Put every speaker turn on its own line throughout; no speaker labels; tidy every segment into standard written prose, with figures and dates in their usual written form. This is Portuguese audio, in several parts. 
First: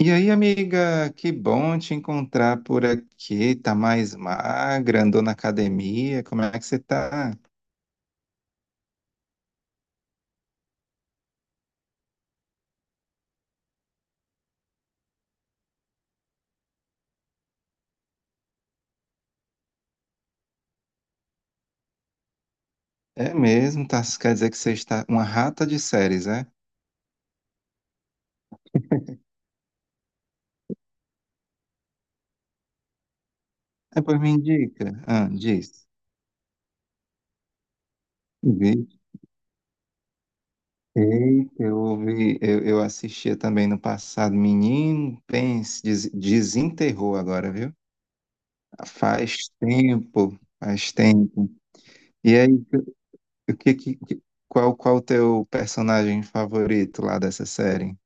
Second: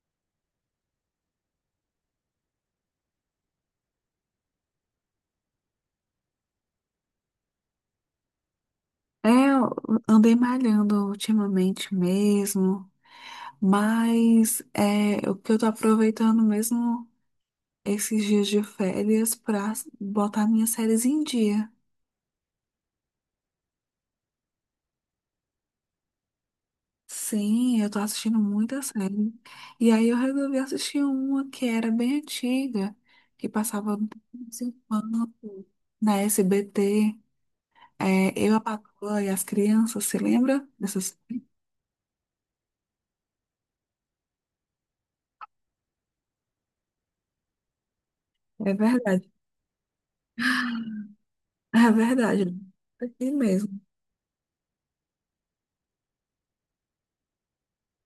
E aí, amiga, que bom te encontrar por aqui. Tá mais magra, andou na academia. Como é que você tá?
Eu andei malhando ultimamente mesmo, mas é o que eu tô aproveitando mesmo esses dias de férias pra botar minhas séries em dia.
É mesmo, tá? Quer dizer que você está uma rata de séries, é?
Sim, eu tô assistindo muita série. E aí eu resolvi assistir uma que era bem antiga, que passava
É,
no
pois me indica. Ah,
Enquanto,
diz.
na SBT. É, Eu, a
Vi.
Patroa e as Crianças, você lembra? Dessas?
Eita, eu ouvi, eu assistia também no passado. Menino, pense, desenterrou agora, viu?
É verdade,
Faz tempo, faz tempo.
é
E
verdade.
aí,
Aqui
o que,
mesmo.
que- qual, qual o teu personagem favorito lá dessa série?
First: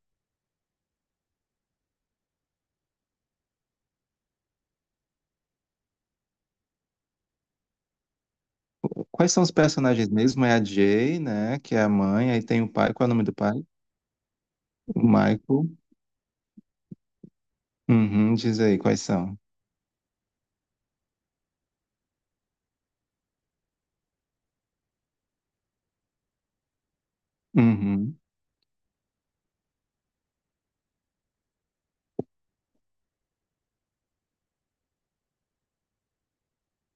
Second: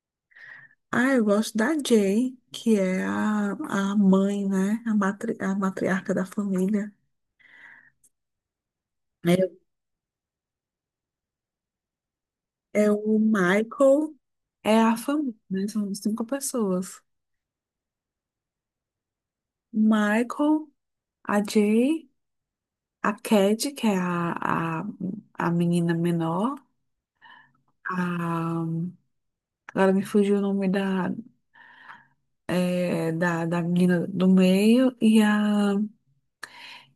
Ah, eu gosto da Jay, que é a mãe, né? A matriarca da família.
Quais são os
É,
personagens mesmo? É a Jay, né? Que é a mãe. Aí tem o
é
pai. Qual é o
o
nome do pai?
Michael, é a
O
família, né?
Michael.
São cinco pessoas.
Uhum, diz aí quais são.
Michael, a Jay, a Cad, que é a menina menor.
Uhum.
A, agora me fugiu o nome da menina do meio.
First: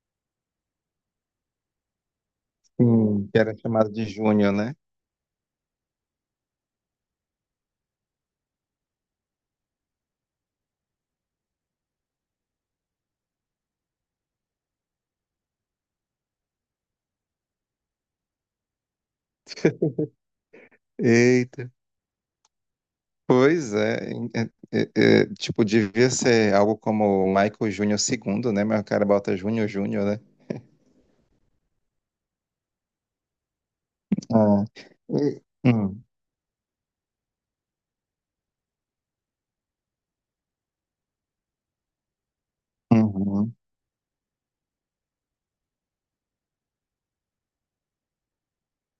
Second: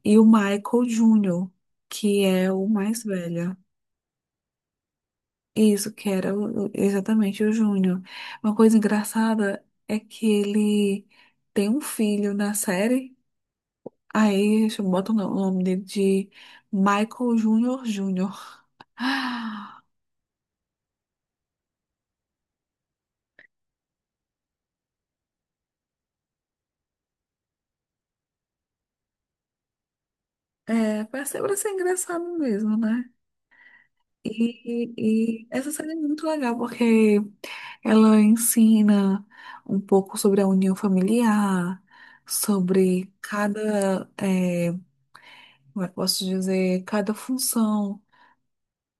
E o Michael Jr., que é o mais
Sim, que era
velho.
chamado de Júnior, né?
Isso, que era exatamente o Júnior. Uma coisa engraçada é que ele tem um filho na série, aí bota o no- o nome dele de Michael Júnior Júnior. Ah,
Eita. Pois é, tipo, devia ser algo como Michael Júnior II, né? Mas o cara bota Júnior Júnior, né?
É, pra ser engraçado mesmo, né?
Ah. E-
E essa série é
Hum,
muito legal porque ela ensina um pouco sobre a união familiar, sobre
uhum,
como é que eu posso dizer, cada função.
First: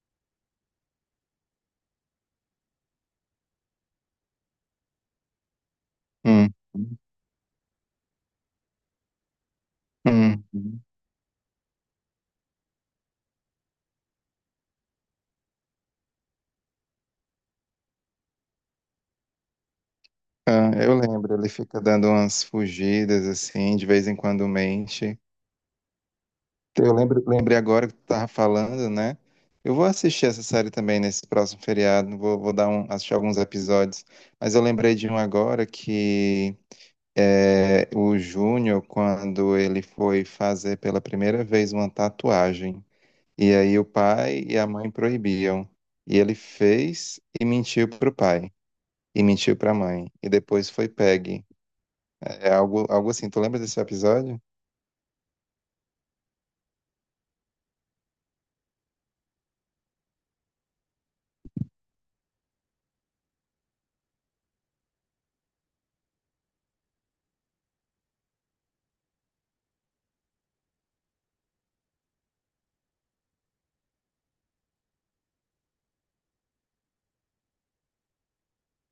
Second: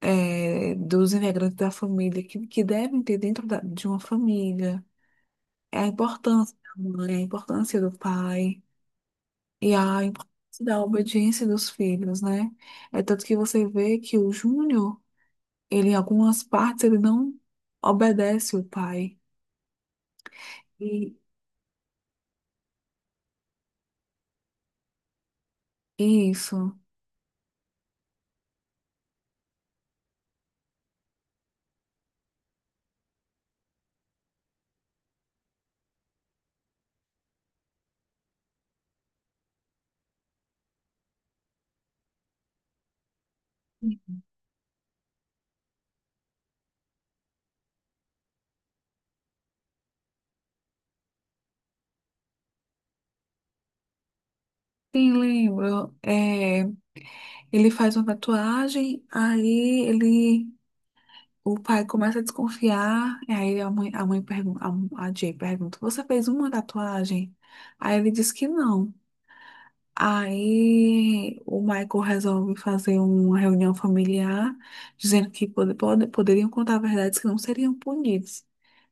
É, dos integrantes da família que devem ter dentro de uma família. É a
uhum,
importância da mãe, a importância do pai e a importância da
uhum.
obediência dos filhos, né? É tanto que você vê que o Júnior, ele em algumas partes, ele não obedece o pai.
Ah, eu
E
lembro, ele fica dando umas fugidas, assim, de vez em quando mente.
e isso.
Eu lembro, lembrei agora que tu tava falando, né? Eu vou assistir essa série também nesse próximo feriado, assistir alguns episódios, mas eu lembrei de um agora que o Júnior, quando ele foi fazer pela primeira vez uma tatuagem, e aí o pai e a mãe proibiam, e ele fez e mentiu pro pai, e mentiu pra mãe, e depois foi pegue. É algo assim, tu lembra desse episódio?
Sim, lembro. É, ele faz uma tatuagem. Aí ele O pai começa a desconfiar, e aí a mãe pergunta, a Jay pergunta, você fez uma tatuagem? Aí ele diz que não. Aí o Michael resolve fazer uma reunião familiar, dizendo que poderiam contar verdades que não seriam punidos.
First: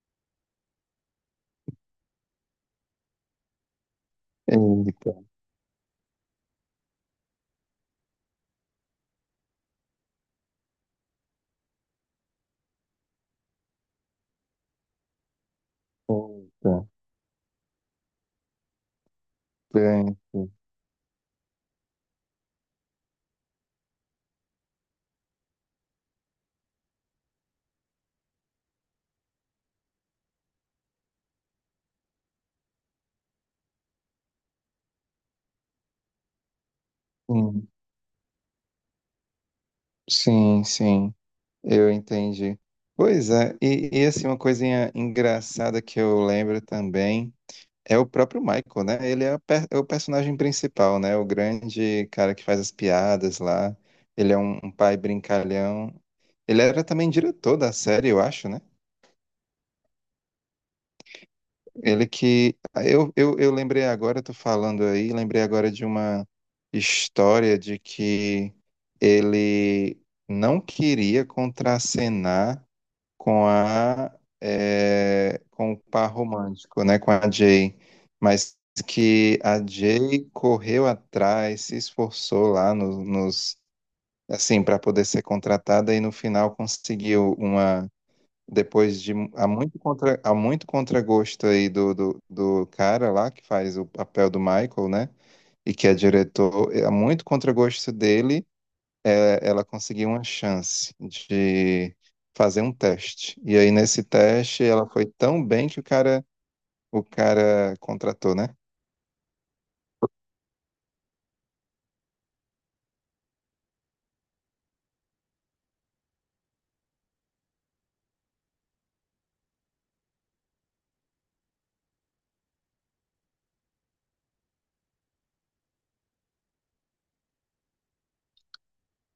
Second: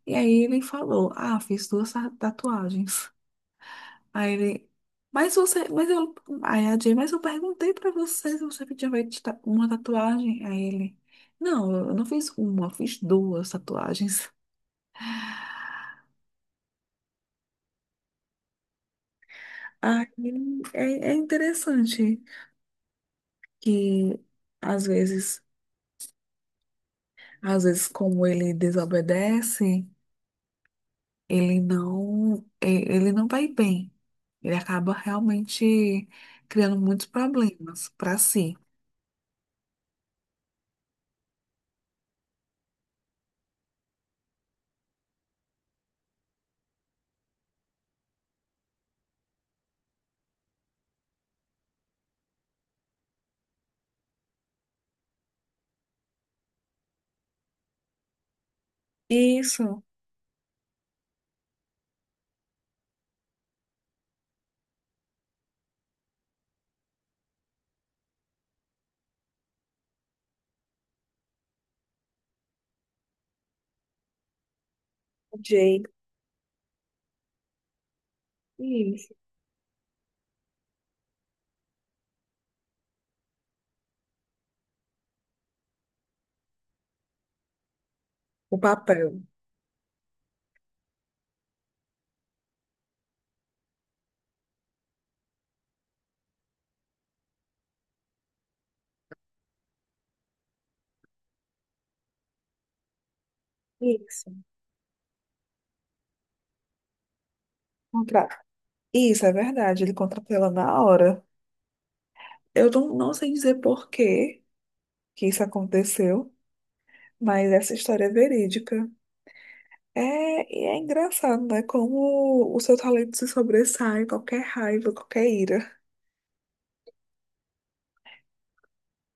E aí ele falou, ah, fiz duas tatuagens. Aí ele,
Eita,
mas você, mas eu, aí a Jay, mas eu perguntei pra você se você tinha feito uma tatuagem. Aí ele, não, eu não fiz uma, eu fiz duas tatuagens.
eita. Bem,
Aí é interessante que às vezes, às vezes como ele desobedece, ele não, ele não vai bem. Ele acaba realmente criando muitos
sim.
problemas pra si.
Sim, sim, eu entendi. Pois é, e assim, uma coisinha engraçada que eu lembro também é o próprio Michael, né? Ele é, a per- É o personagem principal, né? O grande cara que faz as piadas lá. Ele é um pai brincalhão. Ele era também diretor da série, eu acho, né?
Isso,
Ele que. Ah, eu lembrei agora, tô falando aí, lembrei agora de uma história de que ele não queria contracenar com a com o
Jay.
par romântico, né, com a Jay, mas
Isso.
que a Jay correu atrás, se esforçou lá nos assim para poder ser contratada e no final conseguiu uma
O
depois
papel.
de há muito contragosto aí do cara lá que faz o papel do Michael, né? E que é diretor, há muito contragosto dele, ela conseguiu uma chance de fazer um teste. E aí nesse
Isso.
teste ela foi tão bem que o cara contratou,
Contrato.
né?
Isso é verdade, ele contratou ela na hora. Eu não sei dizer por que que isso aconteceu, mas essa história é verídica. É, e é engraçado, né? Como o seu talento se sobressai, qualquer raiva, qualquer ira.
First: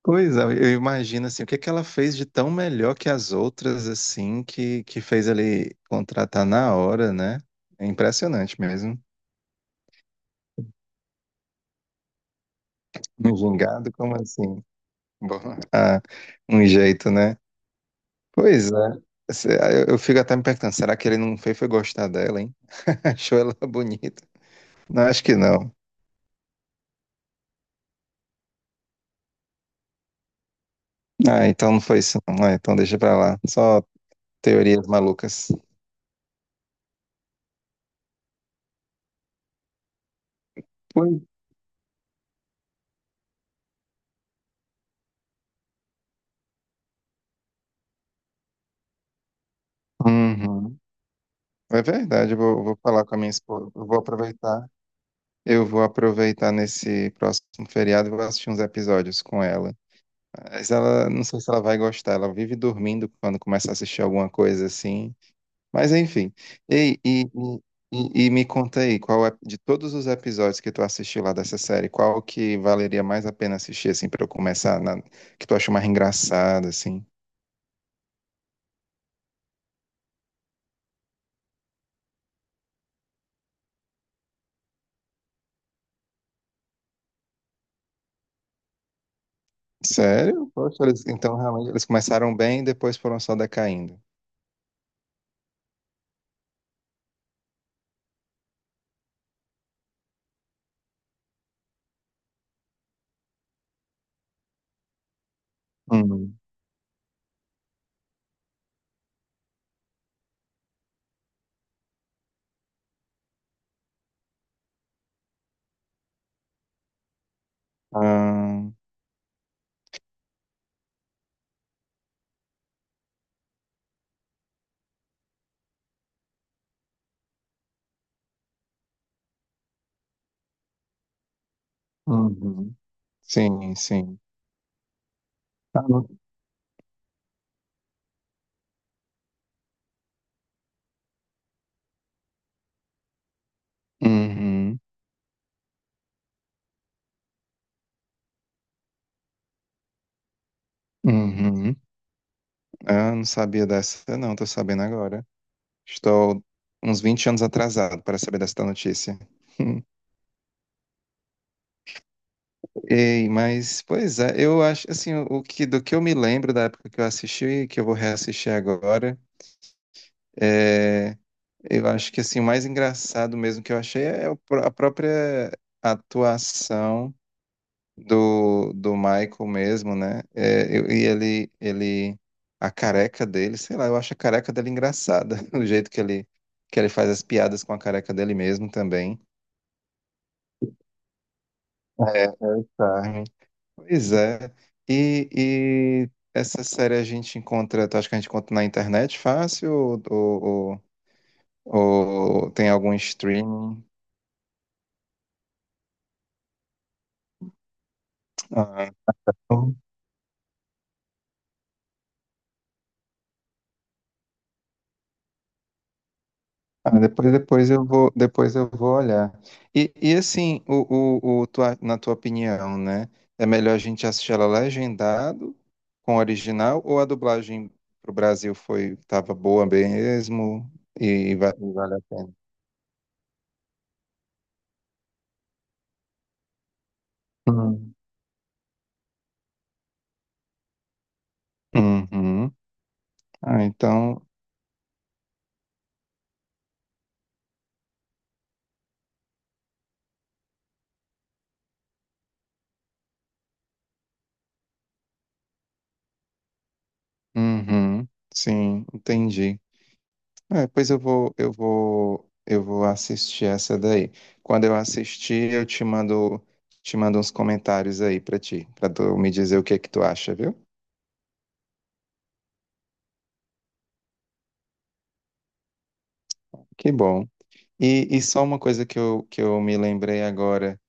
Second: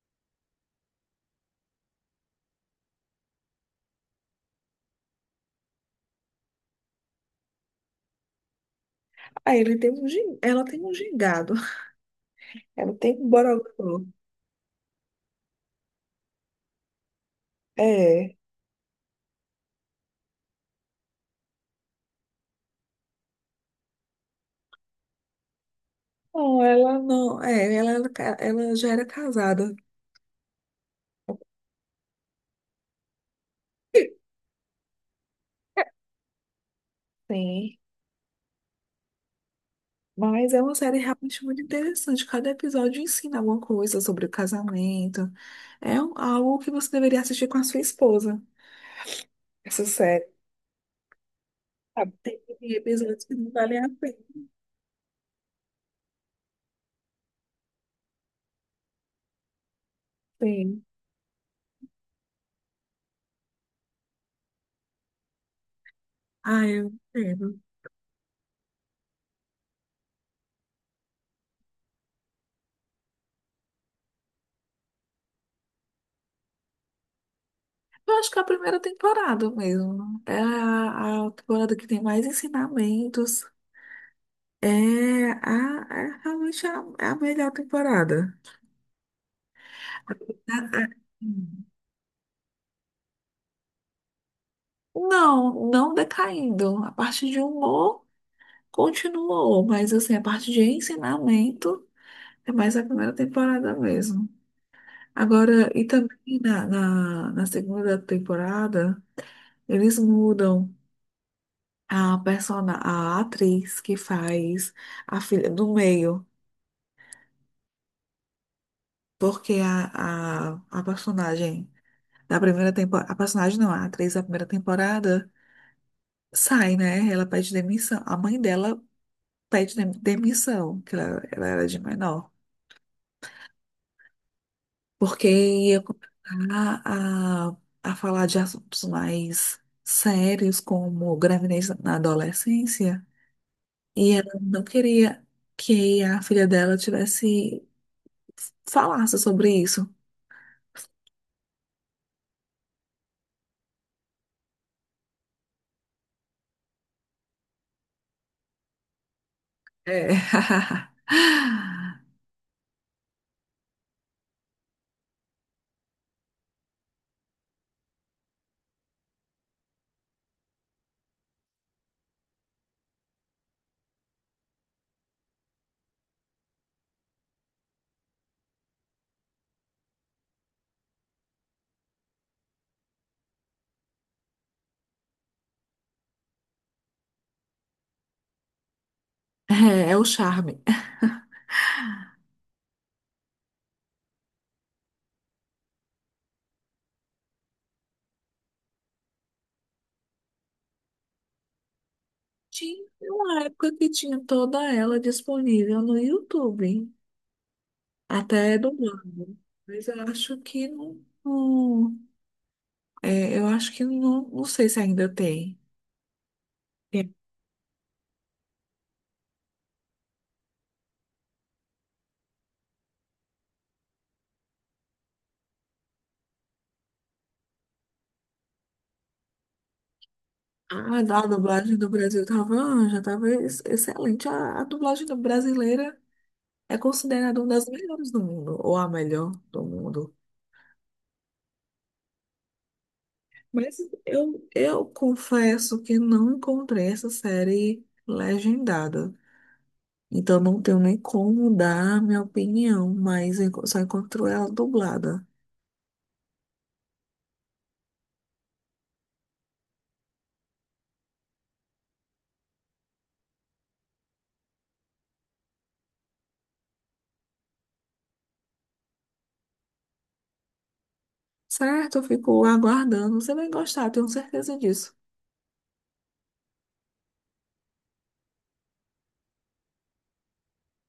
Pois é, eu imagino assim, o que que ela fez de tão melhor que as outras assim que fez ele contratar na hora, né? É impressionante mesmo.
Ah, ele tem um, gin- ela tem um gingado, ela tem um
Um
bororó.
gingado como assim? Bom, ah, um jeito, né?
É.
Pois é. Eu fico até me perguntando, será que ele não fez foi gostar dela, hein? Achou ela bonita? Não, acho que não.
Não, ela não. É, ela já era casada.
Ah, então não foi isso, não. Ah, então deixa pra lá. Só teorias malucas.
Sim. Mas é uma série
Foi.
realmente muito interessante. Cada episódio ensina alguma coisa sobre o casamento. Algo que você deveria assistir com a sua esposa. Essa série.
Uhum. É
Sabe,
verdade, eu vou,
tem
vou falar com a
episódios
minha
que não
esposa.
valem
Eu
a
vou
pena.
aproveitar. Eu vou aproveitar nesse próximo feriado e vou assistir uns episódios com ela. Mas
Tem.
ela, não sei se ela vai gostar. Ela vive dormindo quando começa a assistir alguma coisa assim. Mas enfim.
Ah, eu
Ei,
entendo.
me conta aí, qual é, de todos os episódios que tu assistiu lá dessa série, qual que valeria mais a pena assistir, assim, pra eu começar, que tu acha mais engraçado, assim?
Eu acho que é a primeira temporada mesmo. É a temporada que tem mais ensinamentos. É, é realmente é a melhor temporada.
Sério?
A-
Poxa,
a-
então realmente eles começaram bem e depois foram só decaindo.
Não, não decaindo. A parte de humor. Continuou, mas assim, a parte de ensinamento é mais a primeira temporada mesmo. Agora, e
Uhum.
também na segunda temporada, eles mudam a persona, a atriz que faz a filha do meio,
Ah,
porque a personagem da primeira temporada, a personagem não, a atriz da primeira temporada sai, né? Ela pede demissão, a mãe dela pede demissão, que ela era de menor.
uhum. Sim, sim.
Porque ia
Ah, não.
começar a falar de assuntos mais sérios, como gravidez na adolescência, e ela não
Uhum,
queria que a filha dela tivesse falasse sobre isso.
uhum. Ah, não sabia dessa, não, tô sabendo agora. Estou uns 20 anos atrasado para saber dessa notícia.
É,
Ei, mas, pois é, eu acho, assim, o que, do que eu me lembro da época que eu assisti, que eu vou reassistir agora, é, eu acho que assim, o mais engraçado mesmo que eu achei é a própria atuação do Michael mesmo, né? É, e ele, a careca dele, sei lá, eu acho a careca dele engraçada, o jeito que ele faz as piadas com a careca dele mesmo também.
é o charme.
Charme. Pois é. E essa série a gente encontra, tu acha que a gente encontra na internet fácil ou tem
Tinha
algum
uma época
streaming?
que tinha toda ela disponível no YouTube, até dublado.
Ah.
Mas eu acho que não, é, eu acho que não, não sei se ainda tem.
Ah, depois, depois depois eu vou olhar. E assim, na tua opinião, né? É melhor a gente assistir ela legendado com o original ou a dublagem pro Brasil foi tava boa mesmo
Ah, a
e
dublagem do
vale a
Brasil
pena?
tava, já tava excelente. A dublagem do brasileira é considerada uma das
Hum.
melhores do mundo, ou a melhor do mundo.
Uhum. Ah,
Mas
então,
eu confesso que não encontrei essa série legendada. Então não tenho nem como dar a minha opinião, mas só encontro ela dublada.
uhum. Sim, entendi. É, pois eu vou assistir essa daí. Quando eu assistir, te mando uns comentários aí pra ti, pra tu me dizer o que é que tu acha, viu?
Certo, eu fico aguardando. Você vai gostar, tenho certeza disso.
Que bom. E só uma coisa que eu me lembrei agora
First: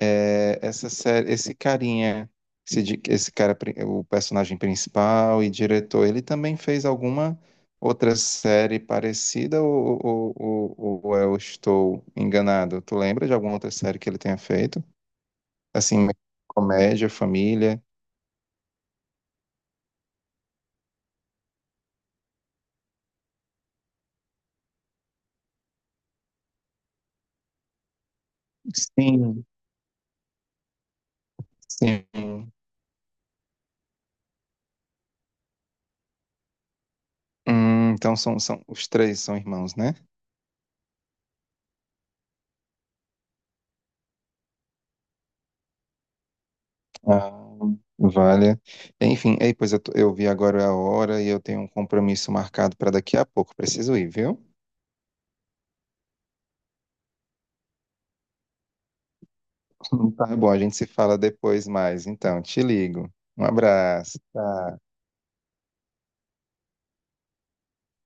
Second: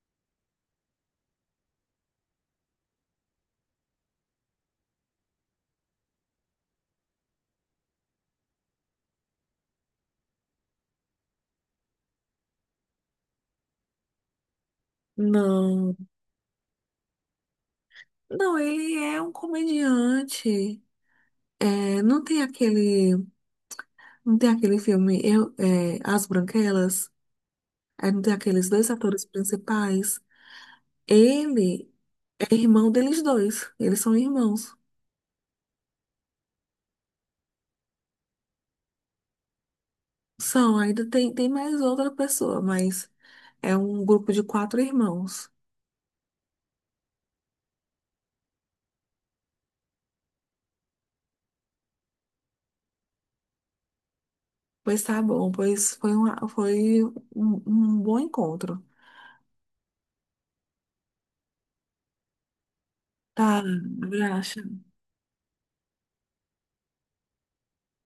é essa série, esse carinha, esse cara, o personagem principal e diretor, ele também fez alguma outra série parecida ou eu estou enganado? Tu lembra de alguma outra série que ele tenha feito?
Não,
Assim, comédia, família.
não, ele é um comediante. É, não tem aquele. Não tem aquele filme eu, é, As Branquelas? Aí não tem aqueles dois atores
Sim,
principais? Ele
sim.
é irmão deles dois. Eles são irmãos.
Então são os três são irmãos, né?
São, ainda tem mais outra pessoa, mas é um grupo de quatro irmãos.
Ah, vale. Enfim, ei, eu vi agora a hora e eu tenho um compromisso marcado para daqui a pouco. Preciso ir, viu?
Pois tá bom, pois foi, uma, foi um bom encontro.
Tá bom, a gente se fala depois mais. Então, te ligo. Um
Tá,
abraço.
graxa.
Tchau.